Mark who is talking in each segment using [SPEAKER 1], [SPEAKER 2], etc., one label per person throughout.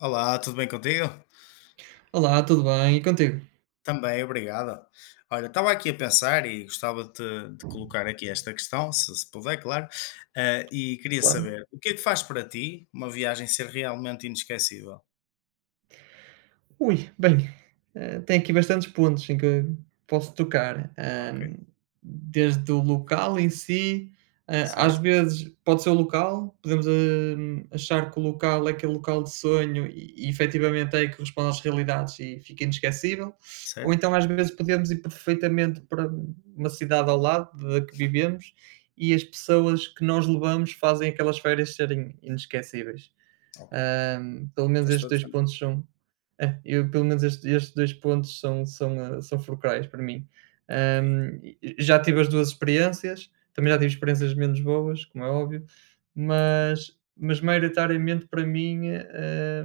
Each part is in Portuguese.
[SPEAKER 1] Olá, tudo bem contigo?
[SPEAKER 2] Olá, tudo bem? E contigo?
[SPEAKER 1] Também, obrigado. Olha, estava aqui a pensar e gostava de, de colocar aqui esta questão, se puder, claro, e queria
[SPEAKER 2] Claro.
[SPEAKER 1] saber o que é que faz para ti uma viagem ser realmente inesquecível?
[SPEAKER 2] Ui, bem, tem aqui bastantes pontos em que posso tocar,
[SPEAKER 1] Ok,
[SPEAKER 2] desde o local em si, às
[SPEAKER 1] certo?
[SPEAKER 2] vezes pode ser o local, podemos, achar que o local é aquele local de sonho e efetivamente é aí que responde às realidades e fica inesquecível, ou
[SPEAKER 1] Certo?
[SPEAKER 2] então às vezes podemos ir perfeitamente para uma cidade ao lado da que vivemos e as pessoas que nós levamos fazem aquelas férias serem inesquecíveis.
[SPEAKER 1] Ok,
[SPEAKER 2] Pelo menos
[SPEAKER 1] faz
[SPEAKER 2] estes
[SPEAKER 1] todo
[SPEAKER 2] 2
[SPEAKER 1] sentido.
[SPEAKER 2] pontos são. É, eu pelo menos estes 2 pontos são fulcrais para mim.
[SPEAKER 1] Ok,
[SPEAKER 2] E já tive as 2 experiências, também já tive experiências menos boas, como é óbvio,
[SPEAKER 1] ok.
[SPEAKER 2] mas maioritariamente para mim,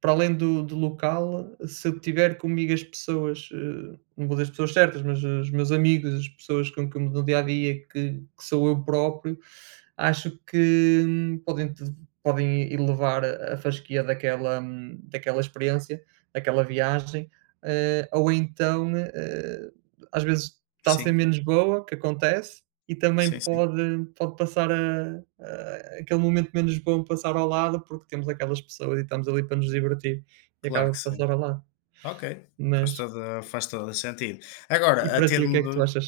[SPEAKER 2] para além do local, se eu tiver comigo as pessoas, não vou dizer as pessoas certas, mas os meus amigos, as pessoas com que eu me dou dia a dia, que sou eu próprio, acho que podem elevar a fasquia daquela experiência, daquela viagem, eh, ou então, eh, às vezes está a ser
[SPEAKER 1] Sim,
[SPEAKER 2] menos boa, que acontece, e também
[SPEAKER 1] sim, sim,
[SPEAKER 2] pode passar a aquele momento menos bom passar ao lado, porque temos aquelas pessoas e estamos ali para nos divertir e
[SPEAKER 1] claro
[SPEAKER 2] acaba
[SPEAKER 1] que
[SPEAKER 2] por
[SPEAKER 1] sim.
[SPEAKER 2] passar ao lado.
[SPEAKER 1] Ok, faz
[SPEAKER 2] Mas
[SPEAKER 1] todo, faz todo sentido.
[SPEAKER 2] e
[SPEAKER 1] Agora, a
[SPEAKER 2] para ti, o que é que tu
[SPEAKER 1] termo.
[SPEAKER 2] achas?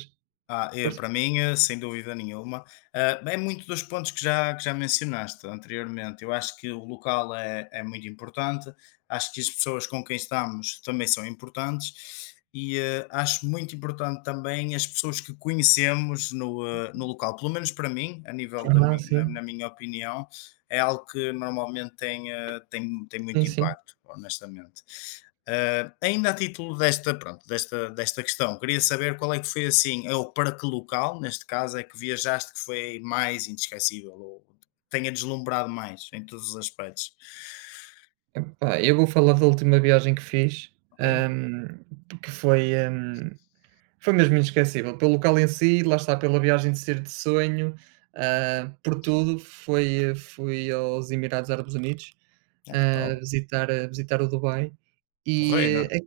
[SPEAKER 2] Força.
[SPEAKER 1] Para mim, sem dúvida nenhuma, é muito dos pontos que já mencionaste anteriormente. Eu acho que o local é muito importante, acho que as pessoas com quem estamos também são importantes e acho muito importante também as pessoas que conhecemos no local. Pelo menos para mim, a nível da
[SPEAKER 2] Ah,
[SPEAKER 1] na,
[SPEAKER 2] sim.
[SPEAKER 1] na minha opinião, é algo que normalmente tem
[SPEAKER 2] Sim,
[SPEAKER 1] muito
[SPEAKER 2] sim.
[SPEAKER 1] impacto, honestamente. Ainda a título desta, pronto, desta questão, queria saber qual é que foi assim, ou para que local, neste caso, é que viajaste que foi mais inesquecível, ou tenha deslumbrado mais em todos os aspectos.
[SPEAKER 2] Epá, eu vou falar da última viagem que fiz,
[SPEAKER 1] Ok.
[SPEAKER 2] hum, que foi, hum, foi mesmo inesquecível. Pelo local em si, lá está, pela viagem de ser de sonho, por tudo, foi fui aos Emirados Árabes Unidos,
[SPEAKER 1] Ah,
[SPEAKER 2] a
[SPEAKER 1] top.
[SPEAKER 2] visitar o Dubai,
[SPEAKER 1] Porreira.
[SPEAKER 2] e é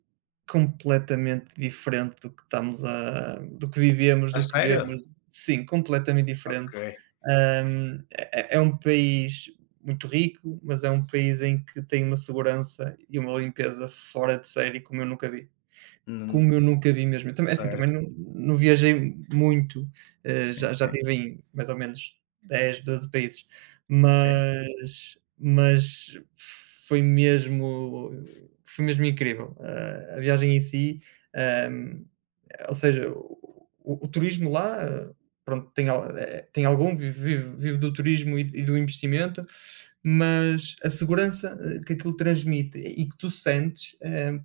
[SPEAKER 2] completamente diferente do que estamos a do que vivemos,
[SPEAKER 1] A
[SPEAKER 2] do que
[SPEAKER 1] sério?
[SPEAKER 2] vemos sim, completamente
[SPEAKER 1] Ok.
[SPEAKER 2] diferente. É um país muito rico, mas é um país em que tem uma segurança e uma limpeza fora de série, como eu nunca vi.
[SPEAKER 1] Hum,
[SPEAKER 2] Como eu nunca vi mesmo. Eu também é assim, também
[SPEAKER 1] certo.
[SPEAKER 2] não viajei muito,
[SPEAKER 1] Sim,
[SPEAKER 2] já
[SPEAKER 1] sim.
[SPEAKER 2] estive em mais ou menos 10 12 países,
[SPEAKER 1] Ok.
[SPEAKER 2] mas foi mesmo foi mesmo incrível. Ah, a viagem em si, ah, ou seja, o o turismo lá, pronto, tem al tem algum, vive do turismo e do investimento, mas a segurança, que aquilo transmite e que tu sentes,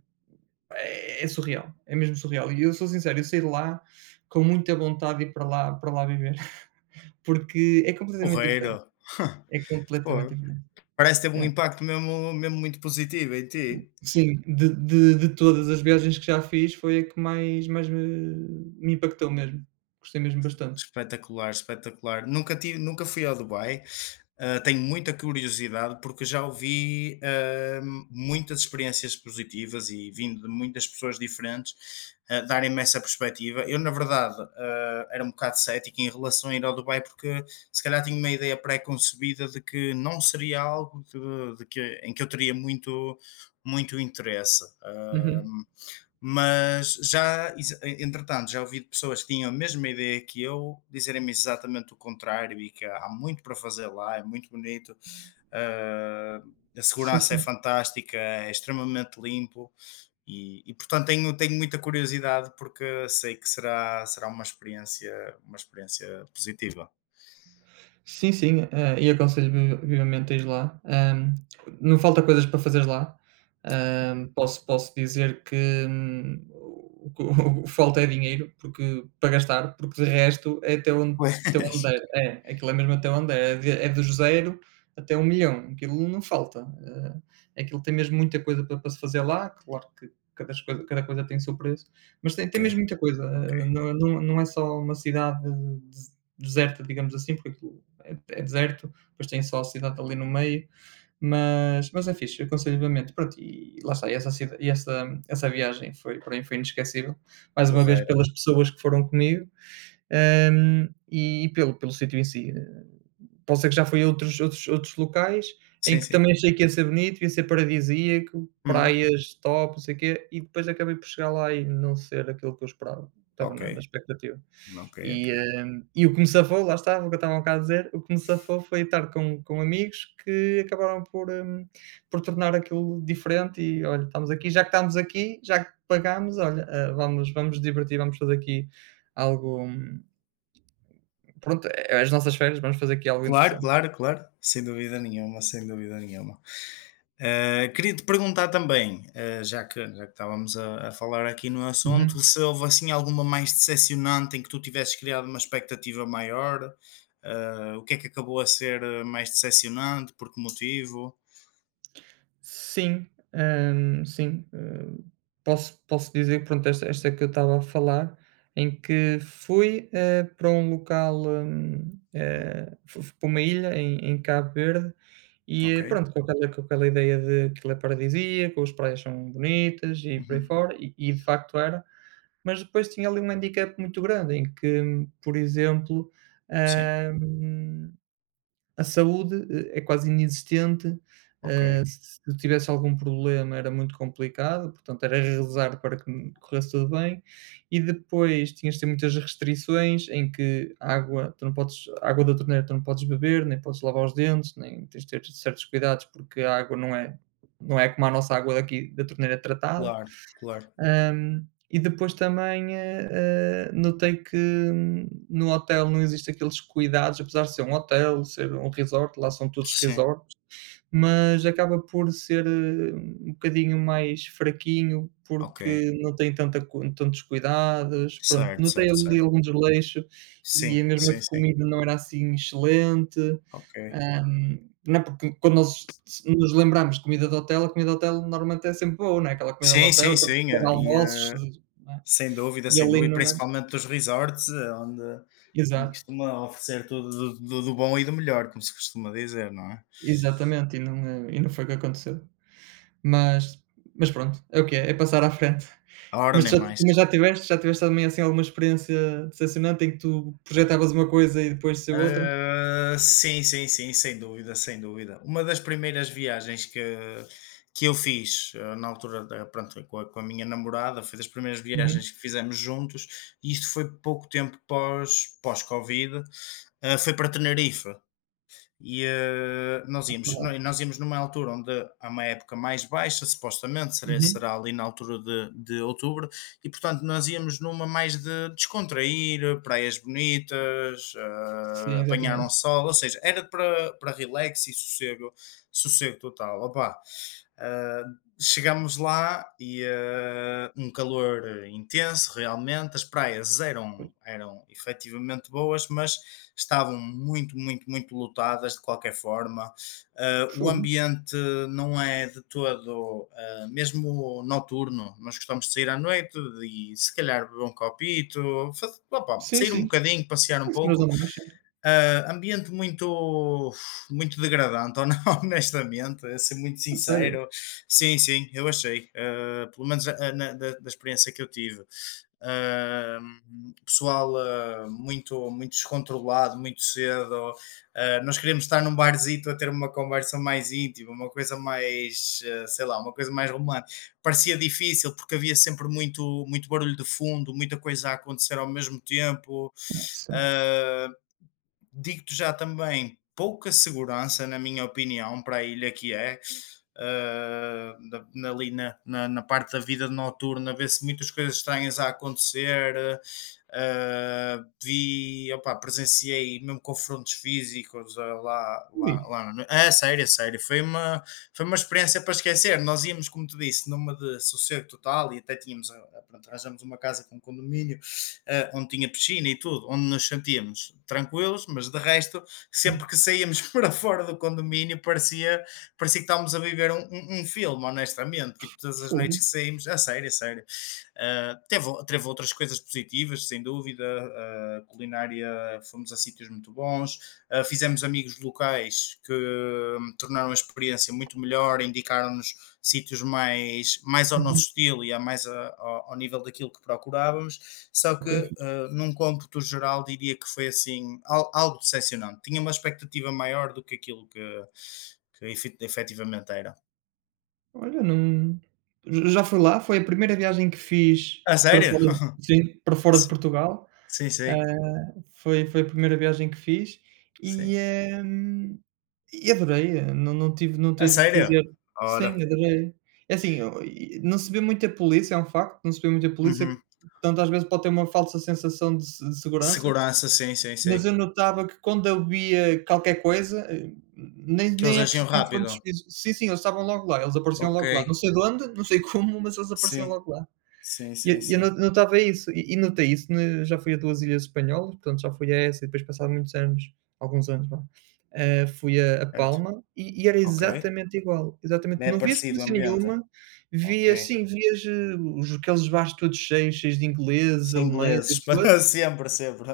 [SPEAKER 2] é, é surreal, é mesmo surreal. E eu sou sincero, eu saí de lá com muita vontade de ir para lá viver, porque é completamente diferente,
[SPEAKER 1] Porreiro.
[SPEAKER 2] é completamente
[SPEAKER 1] Pô,
[SPEAKER 2] diferente.
[SPEAKER 1] parece ter um
[SPEAKER 2] É.
[SPEAKER 1] impacto mesmo, mesmo muito positivo em ti.
[SPEAKER 2] Sim, de todas as viagens que já fiz, foi a que mais me impactou mesmo. Gostei mesmo bastante.
[SPEAKER 1] Espetacular, espetacular. Nunca tive, nunca fui ao Dubai. Tenho muita curiosidade porque já ouvi, muitas experiências positivas e vindo de muitas pessoas diferentes, darem-me essa perspectiva. Eu, na verdade, era um bocado cético em relação a ir ao Dubai, porque se calhar tinha uma ideia pré-concebida de que não seria algo em que eu teria muito, muito interesse.
[SPEAKER 2] Uhum.
[SPEAKER 1] Mas entretanto, já ouvi de pessoas que tinham a mesma ideia que eu dizerem-me exatamente o contrário e que há muito para fazer lá, é muito bonito, ah, a segurança é fantástica, é extremamente limpo portanto tenho muita curiosidade porque sei que será uma experiência positiva.
[SPEAKER 2] Sim, sim, e aconselho vi vivamente a ires lá. Não falta coisas para fazer lá.
[SPEAKER 1] Ok.
[SPEAKER 2] Posso dizer que, o que o que falta é dinheiro, porque para gastar, porque de resto é
[SPEAKER 1] Pois.
[SPEAKER 2] até onde der. É, aquilo é mesmo até onde der, é de é dos 0 até 1.000.000, aquilo não falta. Aquilo tem mesmo muita coisa para se fazer lá, claro que cada coisa tem o seu preço, mas tem
[SPEAKER 1] Ok,
[SPEAKER 2] tem mesmo muita coisa,
[SPEAKER 1] ok.
[SPEAKER 2] não é só uma cidade des deserta, digamos assim, porque aquilo é deserto, depois tem só a cidade ali no meio, mas, é fixe, eu aconselho vivamente. Pronto, e lá está, e essa viagem foi, para mim foi inesquecível, mais uma vez
[SPEAKER 1] Porreira.
[SPEAKER 2] pelas pessoas que foram comigo, e pelo, pelo sítio em si. Pode ser que já fui a outros, outros locais em
[SPEAKER 1] Sim,
[SPEAKER 2] que também
[SPEAKER 1] sim.
[SPEAKER 2] achei que ia ser bonito, ia ser paradisíaco,
[SPEAKER 1] Uhum.
[SPEAKER 2] praias top, não sei o quê, e depois acabei por chegar lá e não ser aquilo que eu esperava, estava
[SPEAKER 1] Ok,
[SPEAKER 2] na expectativa.
[SPEAKER 1] ok, ok.
[SPEAKER 2] E, e o que me safou, lá está, o que eu estava há bocado a dizer, o que me safou foi estar com amigos que acabaram por tornar aquilo diferente e: "Olha, estamos aqui, já que estamos aqui, já que pagámos, olha, ah, vamos nos divertir, vamos fazer aqui algo, pronto, é as nossas férias, vamos fazer aqui algo
[SPEAKER 1] Claro,
[SPEAKER 2] interessante".
[SPEAKER 1] claro, claro, sem dúvida nenhuma, sem dúvida nenhuma. Queria te perguntar também, já que estávamos a falar aqui no assunto,
[SPEAKER 2] Uhum.
[SPEAKER 1] se houve, assim, alguma mais decepcionante em que tu tivesses criado uma expectativa maior? O que é que acabou a ser, mais decepcionante, por que motivo?
[SPEAKER 2] Sim, sim, posso dizer pronto, esta é que eu estava a falar, em que fui, para um local, eh, fu fui para uma ilha em Cabo Verde e,
[SPEAKER 1] Ok,
[SPEAKER 2] pronto, com aquela ideia de que aquilo é paradisíaco, as praias são bonitas e por aí
[SPEAKER 1] uhum,
[SPEAKER 2] fora, e de facto era, mas depois tinha ali um handicap muito grande em que, por exemplo,
[SPEAKER 1] sim,
[SPEAKER 2] hum, a saúde, é quase inexistente,
[SPEAKER 1] ok,
[SPEAKER 2] se eu tivesse algum problema era muito complicado, portanto era rezar para que me corresse tudo bem, e depois tinhas de ter muitas restrições em que água tu não podes água da torneira tu não podes beber, nem podes lavar os dentes, nem tens de ter certos cuidados, porque a água não é como a nossa água daqui da torneira tratada.
[SPEAKER 1] claro, claro.
[SPEAKER 2] E depois também, notei que no hotel não existe aqueles cuidados, apesar de ser um hotel, ser um resort, lá são todos
[SPEAKER 1] Sim,
[SPEAKER 2] resort, mas acaba por ser, um bocadinho mais fraquinho,
[SPEAKER 1] ok,
[SPEAKER 2] porque não tem tanta cu tantos cuidados, pronto,
[SPEAKER 1] certo,
[SPEAKER 2] notei
[SPEAKER 1] certo,
[SPEAKER 2] ali
[SPEAKER 1] certo.
[SPEAKER 2] algum desleixo e a
[SPEAKER 1] Sim,
[SPEAKER 2] mesma
[SPEAKER 1] sim, sim,
[SPEAKER 2] comida não era assim excelente,
[SPEAKER 1] ok.
[SPEAKER 2] hã, não é, porque quando nós nos lembramos de comida de hotel, a comida de hotel normalmente é sempre boa, não é, aquela comida de
[SPEAKER 1] Sim,
[SPEAKER 2] hotel,
[SPEAKER 1] sim,
[SPEAKER 2] aqueles
[SPEAKER 1] sim.
[SPEAKER 2] pequenos almoços, não é,
[SPEAKER 1] Sem dúvida,
[SPEAKER 2] e
[SPEAKER 1] sem
[SPEAKER 2] ali
[SPEAKER 1] dúvida, e
[SPEAKER 2] não é
[SPEAKER 1] principalmente dos resorts, onde
[SPEAKER 2] exato,
[SPEAKER 1] costuma oferecer tudo do bom e do melhor, como se costuma dizer, não é?
[SPEAKER 2] exatamente, e não, e não foi o que aconteceu. Mas mas pronto, é o que é, é passar à frente.
[SPEAKER 1] Ora,
[SPEAKER 2] Mas
[SPEAKER 1] nem
[SPEAKER 2] já
[SPEAKER 1] mais.
[SPEAKER 2] mas já tiveste já tiveste também, assim, alguma experiência decepcionante em que tu projetavas uma coisa e depois saiu outra?
[SPEAKER 1] Sim, sim, sim, sem dúvida, sem dúvida. Uma das primeiras viagens que eu fiz, na altura da pronto, com a minha namorada, foi das primeiras
[SPEAKER 2] Uhum.
[SPEAKER 1] viagens que fizemos juntos, e isto foi pouco tempo pós-Covid, Foi para Tenerife. E nós íamos,
[SPEAKER 2] Claro.
[SPEAKER 1] nós íamos numa altura onde há uma época mais baixa, supostamente, será,
[SPEAKER 2] Uhum.
[SPEAKER 1] será ali na altura de outubro, e portanto nós íamos numa mais de descontrair, praias bonitas,
[SPEAKER 2] Sim,
[SPEAKER 1] apanhar um
[SPEAKER 2] exatamente.
[SPEAKER 1] sol, ou seja, era para relax e sossego, sossego total. Opa, uh, chegámos lá e um calor intenso realmente, as praias eram efetivamente boas, mas estavam muito, muito, muito lotadas de qualquer forma. O
[SPEAKER 2] Fogo.
[SPEAKER 1] ambiente não é de todo, mesmo noturno, nós gostamos de sair à noite e se calhar beber um copito, opa,
[SPEAKER 2] Sim,
[SPEAKER 1] sair um
[SPEAKER 2] sim.
[SPEAKER 1] bocadinho, passear
[SPEAKER 2] É
[SPEAKER 1] um
[SPEAKER 2] isso
[SPEAKER 1] pouco.
[SPEAKER 2] mesmo, não mexe.
[SPEAKER 1] Ambiente muito, muito degradante, honestamente, a ser muito
[SPEAKER 2] A sério?
[SPEAKER 1] sincero. Sim, sim, eu achei. Pelo menos da experiência que eu tive. Ah, pessoal muito, muito descontrolado, muito cedo. Nós queríamos estar num barzito a ter uma conversa mais íntima, uma coisa mais, sei lá, uma coisa mais romântica. Parecia difícil porque havia sempre muito, muito barulho de fundo, muita coisa a acontecer ao mesmo tempo.
[SPEAKER 2] Nossa.
[SPEAKER 1] Ah, digo-te já também pouca segurança, na minha opinião, para a ilha que é ah, ali na parte da vida noturna, vê-se muitas coisas estranhas a acontecer. Opá, presenciei mesmo confrontos físicos ah, lá, lá,
[SPEAKER 2] Ui.
[SPEAKER 1] lá na É sério, é sério. Foi uma experiência para esquecer. Nós íamos, como te disse, numa de sossego total e até tínhamos, pronto, arranjamos uma casa com um condomínio onde tinha piscina e tudo, onde nos sentíamos tranquilos, mas de resto, sempre que saíamos para fora do condomínio, parecia que estávamos a viver um filme, honestamente. Tipo, todas as noites
[SPEAKER 2] Fogo.
[SPEAKER 1] que saímos, a sério, a sério. Teve outras coisas positivas, sem dúvida. Culinária, fomos a sítios muito bons. Fizemos amigos locais que tornaram a experiência muito melhor, indicaram-nos sítios mais ao
[SPEAKER 2] Uhum.
[SPEAKER 1] nosso estilo e a mais ao nível daquilo que procurávamos. Só que,
[SPEAKER 2] Ok.
[SPEAKER 1] num cômputo geral, diria que foi assim algo decepcionante. Tinha uma expectativa maior do que aquilo que efetivamente era.
[SPEAKER 2] Olha, não já fui lá, foi a primeira viagem que fiz
[SPEAKER 1] A
[SPEAKER 2] para
[SPEAKER 1] sério?
[SPEAKER 2] fora sim, para fora de
[SPEAKER 1] Sim,
[SPEAKER 2] Portugal.
[SPEAKER 1] sim,
[SPEAKER 2] Ah,
[SPEAKER 1] sim.
[SPEAKER 2] foi a primeira viagem que fiz
[SPEAKER 1] Sim.
[SPEAKER 2] e, e adorei, não tive
[SPEAKER 1] A
[SPEAKER 2] que
[SPEAKER 1] sério?
[SPEAKER 2] dizer.
[SPEAKER 1] Ora.
[SPEAKER 2] Sim, adorei. É assim, o e não se vê muita polícia, é um facto, não se vê muita polícia,
[SPEAKER 1] Uhum.
[SPEAKER 2] portanto, às vezes pode ter uma falsa sensação de se de segurança,
[SPEAKER 1] Segurança, sim, sim,
[SPEAKER 2] mas
[SPEAKER 1] sim.
[SPEAKER 2] eu notava que quando havia qualquer coisa, nem
[SPEAKER 1] Que eles
[SPEAKER 2] nem é preciso
[SPEAKER 1] agiam rápido.
[SPEAKER 2] confrontos físicos. Sim, sim, eles estavam logo lá, eles apareciam
[SPEAKER 1] Ok.
[SPEAKER 2] logo lá. Não sei de onde, não sei como, mas eles apareciam
[SPEAKER 1] Sim.
[SPEAKER 2] logo lá.
[SPEAKER 1] Sim,
[SPEAKER 2] E
[SPEAKER 1] sim,
[SPEAKER 2] eu no
[SPEAKER 1] sim.
[SPEAKER 2] notava isso e notei isso na já fui a 2 ilhas espanholas, portanto já fui a essa e depois passado muitos anos, alguns anos vá, fui a
[SPEAKER 1] Certo.
[SPEAKER 2] Palma e era
[SPEAKER 1] Ok.
[SPEAKER 2] exatamente igual, exatamente.
[SPEAKER 1] É
[SPEAKER 2] Não via
[SPEAKER 1] parecido o
[SPEAKER 2] polícia
[SPEAKER 1] ambiente.
[SPEAKER 2] nenhuma,
[SPEAKER 1] Ok.
[SPEAKER 2] via sim, vias, os aqueles bares todos cheios, cheios de
[SPEAKER 1] Os
[SPEAKER 2] ingleses, alemães e
[SPEAKER 1] ingleses,
[SPEAKER 2] o que
[SPEAKER 1] para
[SPEAKER 2] fosse
[SPEAKER 1] sempre, sempre.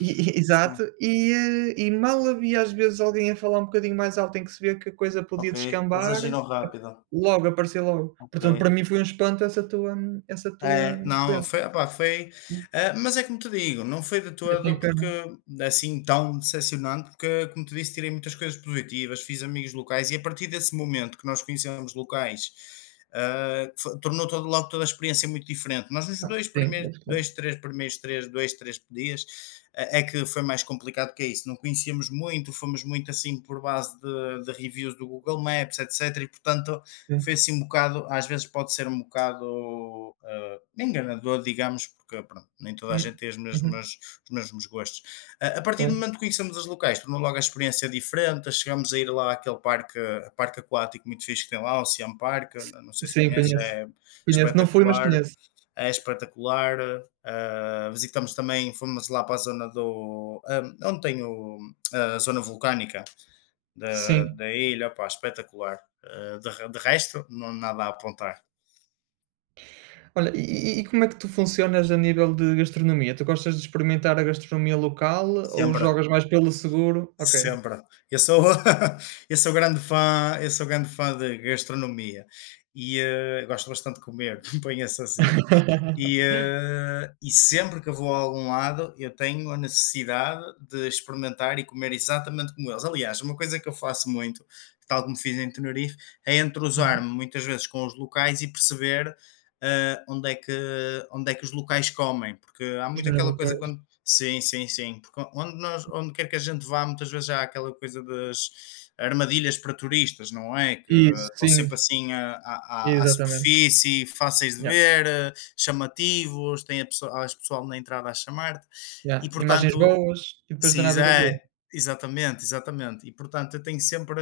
[SPEAKER 2] e
[SPEAKER 1] Sim.
[SPEAKER 2] exato, e mal havia às vezes alguém a falar um bocadinho mais alto em que se vê que a coisa podia
[SPEAKER 1] Ok. Eles
[SPEAKER 2] descambar,
[SPEAKER 1] agiram rápido.
[SPEAKER 2] logo, aparecia logo.
[SPEAKER 1] Ok.
[SPEAKER 2] Portanto, para mim foi um espanto essa
[SPEAKER 1] É,
[SPEAKER 2] tua
[SPEAKER 1] não,
[SPEAKER 2] experiência.
[SPEAKER 1] foi, opá, mas é como te digo, não foi de
[SPEAKER 2] É
[SPEAKER 1] todo
[SPEAKER 2] tempero.
[SPEAKER 1] porque assim tão decepcionante, porque como te disse, tirei muitas coisas positivas, fiz amigos locais e a partir desse momento que nós conhecemos locais, tornou logo toda a experiência muito diferente. Nós nos
[SPEAKER 2] Ah,
[SPEAKER 1] dois
[SPEAKER 2] sim,
[SPEAKER 1] primeiros,
[SPEAKER 2] pois, claro,
[SPEAKER 1] dois, três primeiros, três, dois, três dias, é que foi mais complicado que isso. Não conhecíamos muito, fomos muito assim por base de reviews do Google Maps, etc. E portanto
[SPEAKER 2] sim.
[SPEAKER 1] foi assim um bocado, às vezes pode ser um bocado enganador, digamos, porque pronto, nem toda a gente
[SPEAKER 2] Hum,
[SPEAKER 1] tem as
[SPEAKER 2] uhum,
[SPEAKER 1] mesmas, os mesmos gostos. A partir do
[SPEAKER 2] claro.
[SPEAKER 1] momento que conhecemos os locais, tornou logo a experiência diferente, chegamos a ir lá àquele parque, parque aquático muito fixe que tem lá, o Siam Park, não sei se
[SPEAKER 2] Sim,
[SPEAKER 1] conhece,
[SPEAKER 2] conheço.
[SPEAKER 1] é
[SPEAKER 2] Conheço, não fui, mas
[SPEAKER 1] espetacular,
[SPEAKER 2] conheço.
[SPEAKER 1] é espetacular. Visitamos também, fomos lá para a zona do, onde tem a zona vulcânica, da,
[SPEAKER 2] Sim.
[SPEAKER 1] da ilha, opá, espetacular. De resto, não há nada a apontar.
[SPEAKER 2] Olha, e como é que tu funcionas a nível de gastronomia? Tu gostas de experimentar a gastronomia local ou
[SPEAKER 1] Sempre,
[SPEAKER 2] jogas mais pelo seguro? Ok.
[SPEAKER 1] sempre. Eu sou, eu sou grande fã de gastronomia e gosto bastante de comer, ponha-se assim. E, sempre que eu vou a algum lado, eu tenho a necessidade de experimentar e comer exatamente como eles. Aliás, uma coisa que eu faço muito, tal como fiz em Tenerife, é
[SPEAKER 2] Uhum.
[SPEAKER 1] entrosar-me muitas vezes com os locais e perceber eh, onde, é que, onde é que os locais comem. Porque há
[SPEAKER 2] Os
[SPEAKER 1] muito
[SPEAKER 2] melhores
[SPEAKER 1] aquela coisa
[SPEAKER 2] locais.
[SPEAKER 1] quando. Sim, sim, sim. Porque onde quer que a gente vá, muitas vezes há aquela coisa das armadilhas para turistas, não é? Que
[SPEAKER 2] Isso,
[SPEAKER 1] estão
[SPEAKER 2] sim,
[SPEAKER 1] sempre assim à
[SPEAKER 2] exatamente.
[SPEAKER 1] superfície, fáceis de
[SPEAKER 2] Yeah,
[SPEAKER 1] ver. Chamativos, tem a pessoa as pessoal na entrada a chamar-te
[SPEAKER 2] yeah.
[SPEAKER 1] e
[SPEAKER 2] Imagens
[SPEAKER 1] portanto
[SPEAKER 2] boas e depois não tem
[SPEAKER 1] se
[SPEAKER 2] nada a ver com aquilo.
[SPEAKER 1] é, exatamente, exatamente. E portanto eu tenho sempre,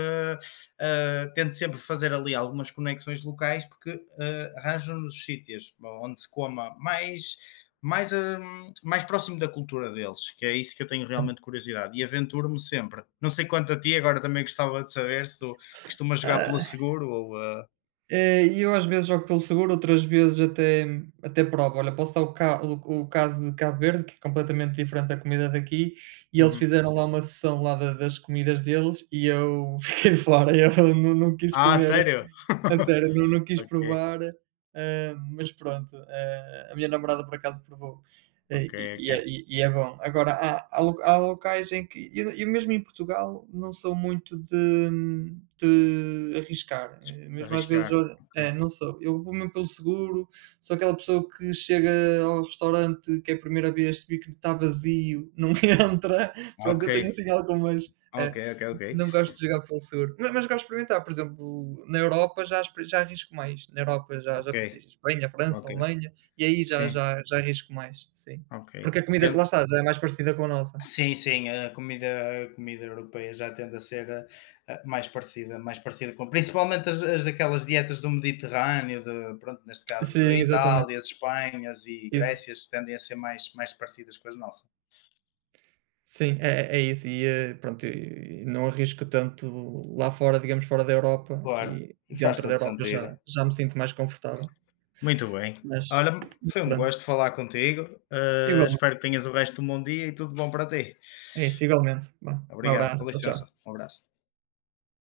[SPEAKER 1] ah, tento sempre fazer ali algumas conexões locais, porque, arranjo nos sítios onde se coma mais próximo da cultura deles, que é isso que eu tenho realmente curiosidade e aventuro-me sempre. Não sei quanto a ti, agora também gostava de saber se tu costumas jogar pelo
[SPEAKER 2] Sim.
[SPEAKER 1] seguro ou, ah
[SPEAKER 2] É, e eu às vezes jogo pelo seguro, outras vezes até provo. Olha, posso dar o caso de Cabo Verde, que é completamente diferente da comida daqui, e eles
[SPEAKER 1] Uhum.
[SPEAKER 2] fizeram lá uma sessão lá da das comidas deles e eu fiquei fora, eu não quis
[SPEAKER 1] Ah,
[SPEAKER 2] comer
[SPEAKER 1] sério?
[SPEAKER 2] a sério, não quis
[SPEAKER 1] Ok.
[SPEAKER 2] provar, mas pronto, a minha namorada por acaso provou,
[SPEAKER 1] Ok, ok.
[SPEAKER 2] e é e é bom. Agora há locais em que eu mesmo em Portugal não sou muito de arriscar, mesmo às vezes
[SPEAKER 1] Arriscar.
[SPEAKER 2] olha
[SPEAKER 1] Ok.
[SPEAKER 2] é, não sou, eu vou mesmo pelo seguro, sou aquela pessoa que chega ao restaurante que é a primeira vez, se vir que está vazio, não entra, pronto,
[SPEAKER 1] Ok,
[SPEAKER 2] eu tenho assim algumas é.
[SPEAKER 1] ok, ok, ok.
[SPEAKER 2] Não gosto de jogar pelo seguro. Ma mas gosto de experimentar, por exemplo, na Europa já arrisco mais. Na Europa já já
[SPEAKER 1] Ok,
[SPEAKER 2] visitei Espanha, França,
[SPEAKER 1] ok.
[SPEAKER 2] Alemanha, e aí já
[SPEAKER 1] Sim,
[SPEAKER 2] já já arrisco mais, sim.
[SPEAKER 1] ok.
[SPEAKER 2] Porque a comida de lá está, já é mais parecida com a nossa.
[SPEAKER 1] Sim, sim, a comida europeia já tende a ser mais parecida com, principalmente as, as aquelas dietas do Mediterrâneo, de, pronto, neste caso da
[SPEAKER 2] Sim, exatamente.
[SPEAKER 1] Itália, Espanhas e
[SPEAKER 2] Isso.
[SPEAKER 1] Grécias, tendem a ser mais parecidas com as nossas.
[SPEAKER 2] Sim, é isso. E, pronto, e não arrisco tanto lá fora, digamos, fora da Europa
[SPEAKER 1] Claro,
[SPEAKER 2] e
[SPEAKER 1] e faz
[SPEAKER 2] dentro da
[SPEAKER 1] todo
[SPEAKER 2] Europa já
[SPEAKER 1] sentido.
[SPEAKER 2] já me sinto mais confortável.
[SPEAKER 1] Muito bem.
[SPEAKER 2] Mas
[SPEAKER 1] Olha, foi um
[SPEAKER 2] pronto.
[SPEAKER 1] gosto falar contigo. eh,
[SPEAKER 2] Igualmente.
[SPEAKER 1] espero que tenhas o resto de um bom dia e tudo bom para ti.
[SPEAKER 2] É isso, igualmente. Vá, um
[SPEAKER 1] Obrigado,
[SPEAKER 2] abraço.
[SPEAKER 1] com
[SPEAKER 2] Tchau, tchau.
[SPEAKER 1] licença. Um abraço.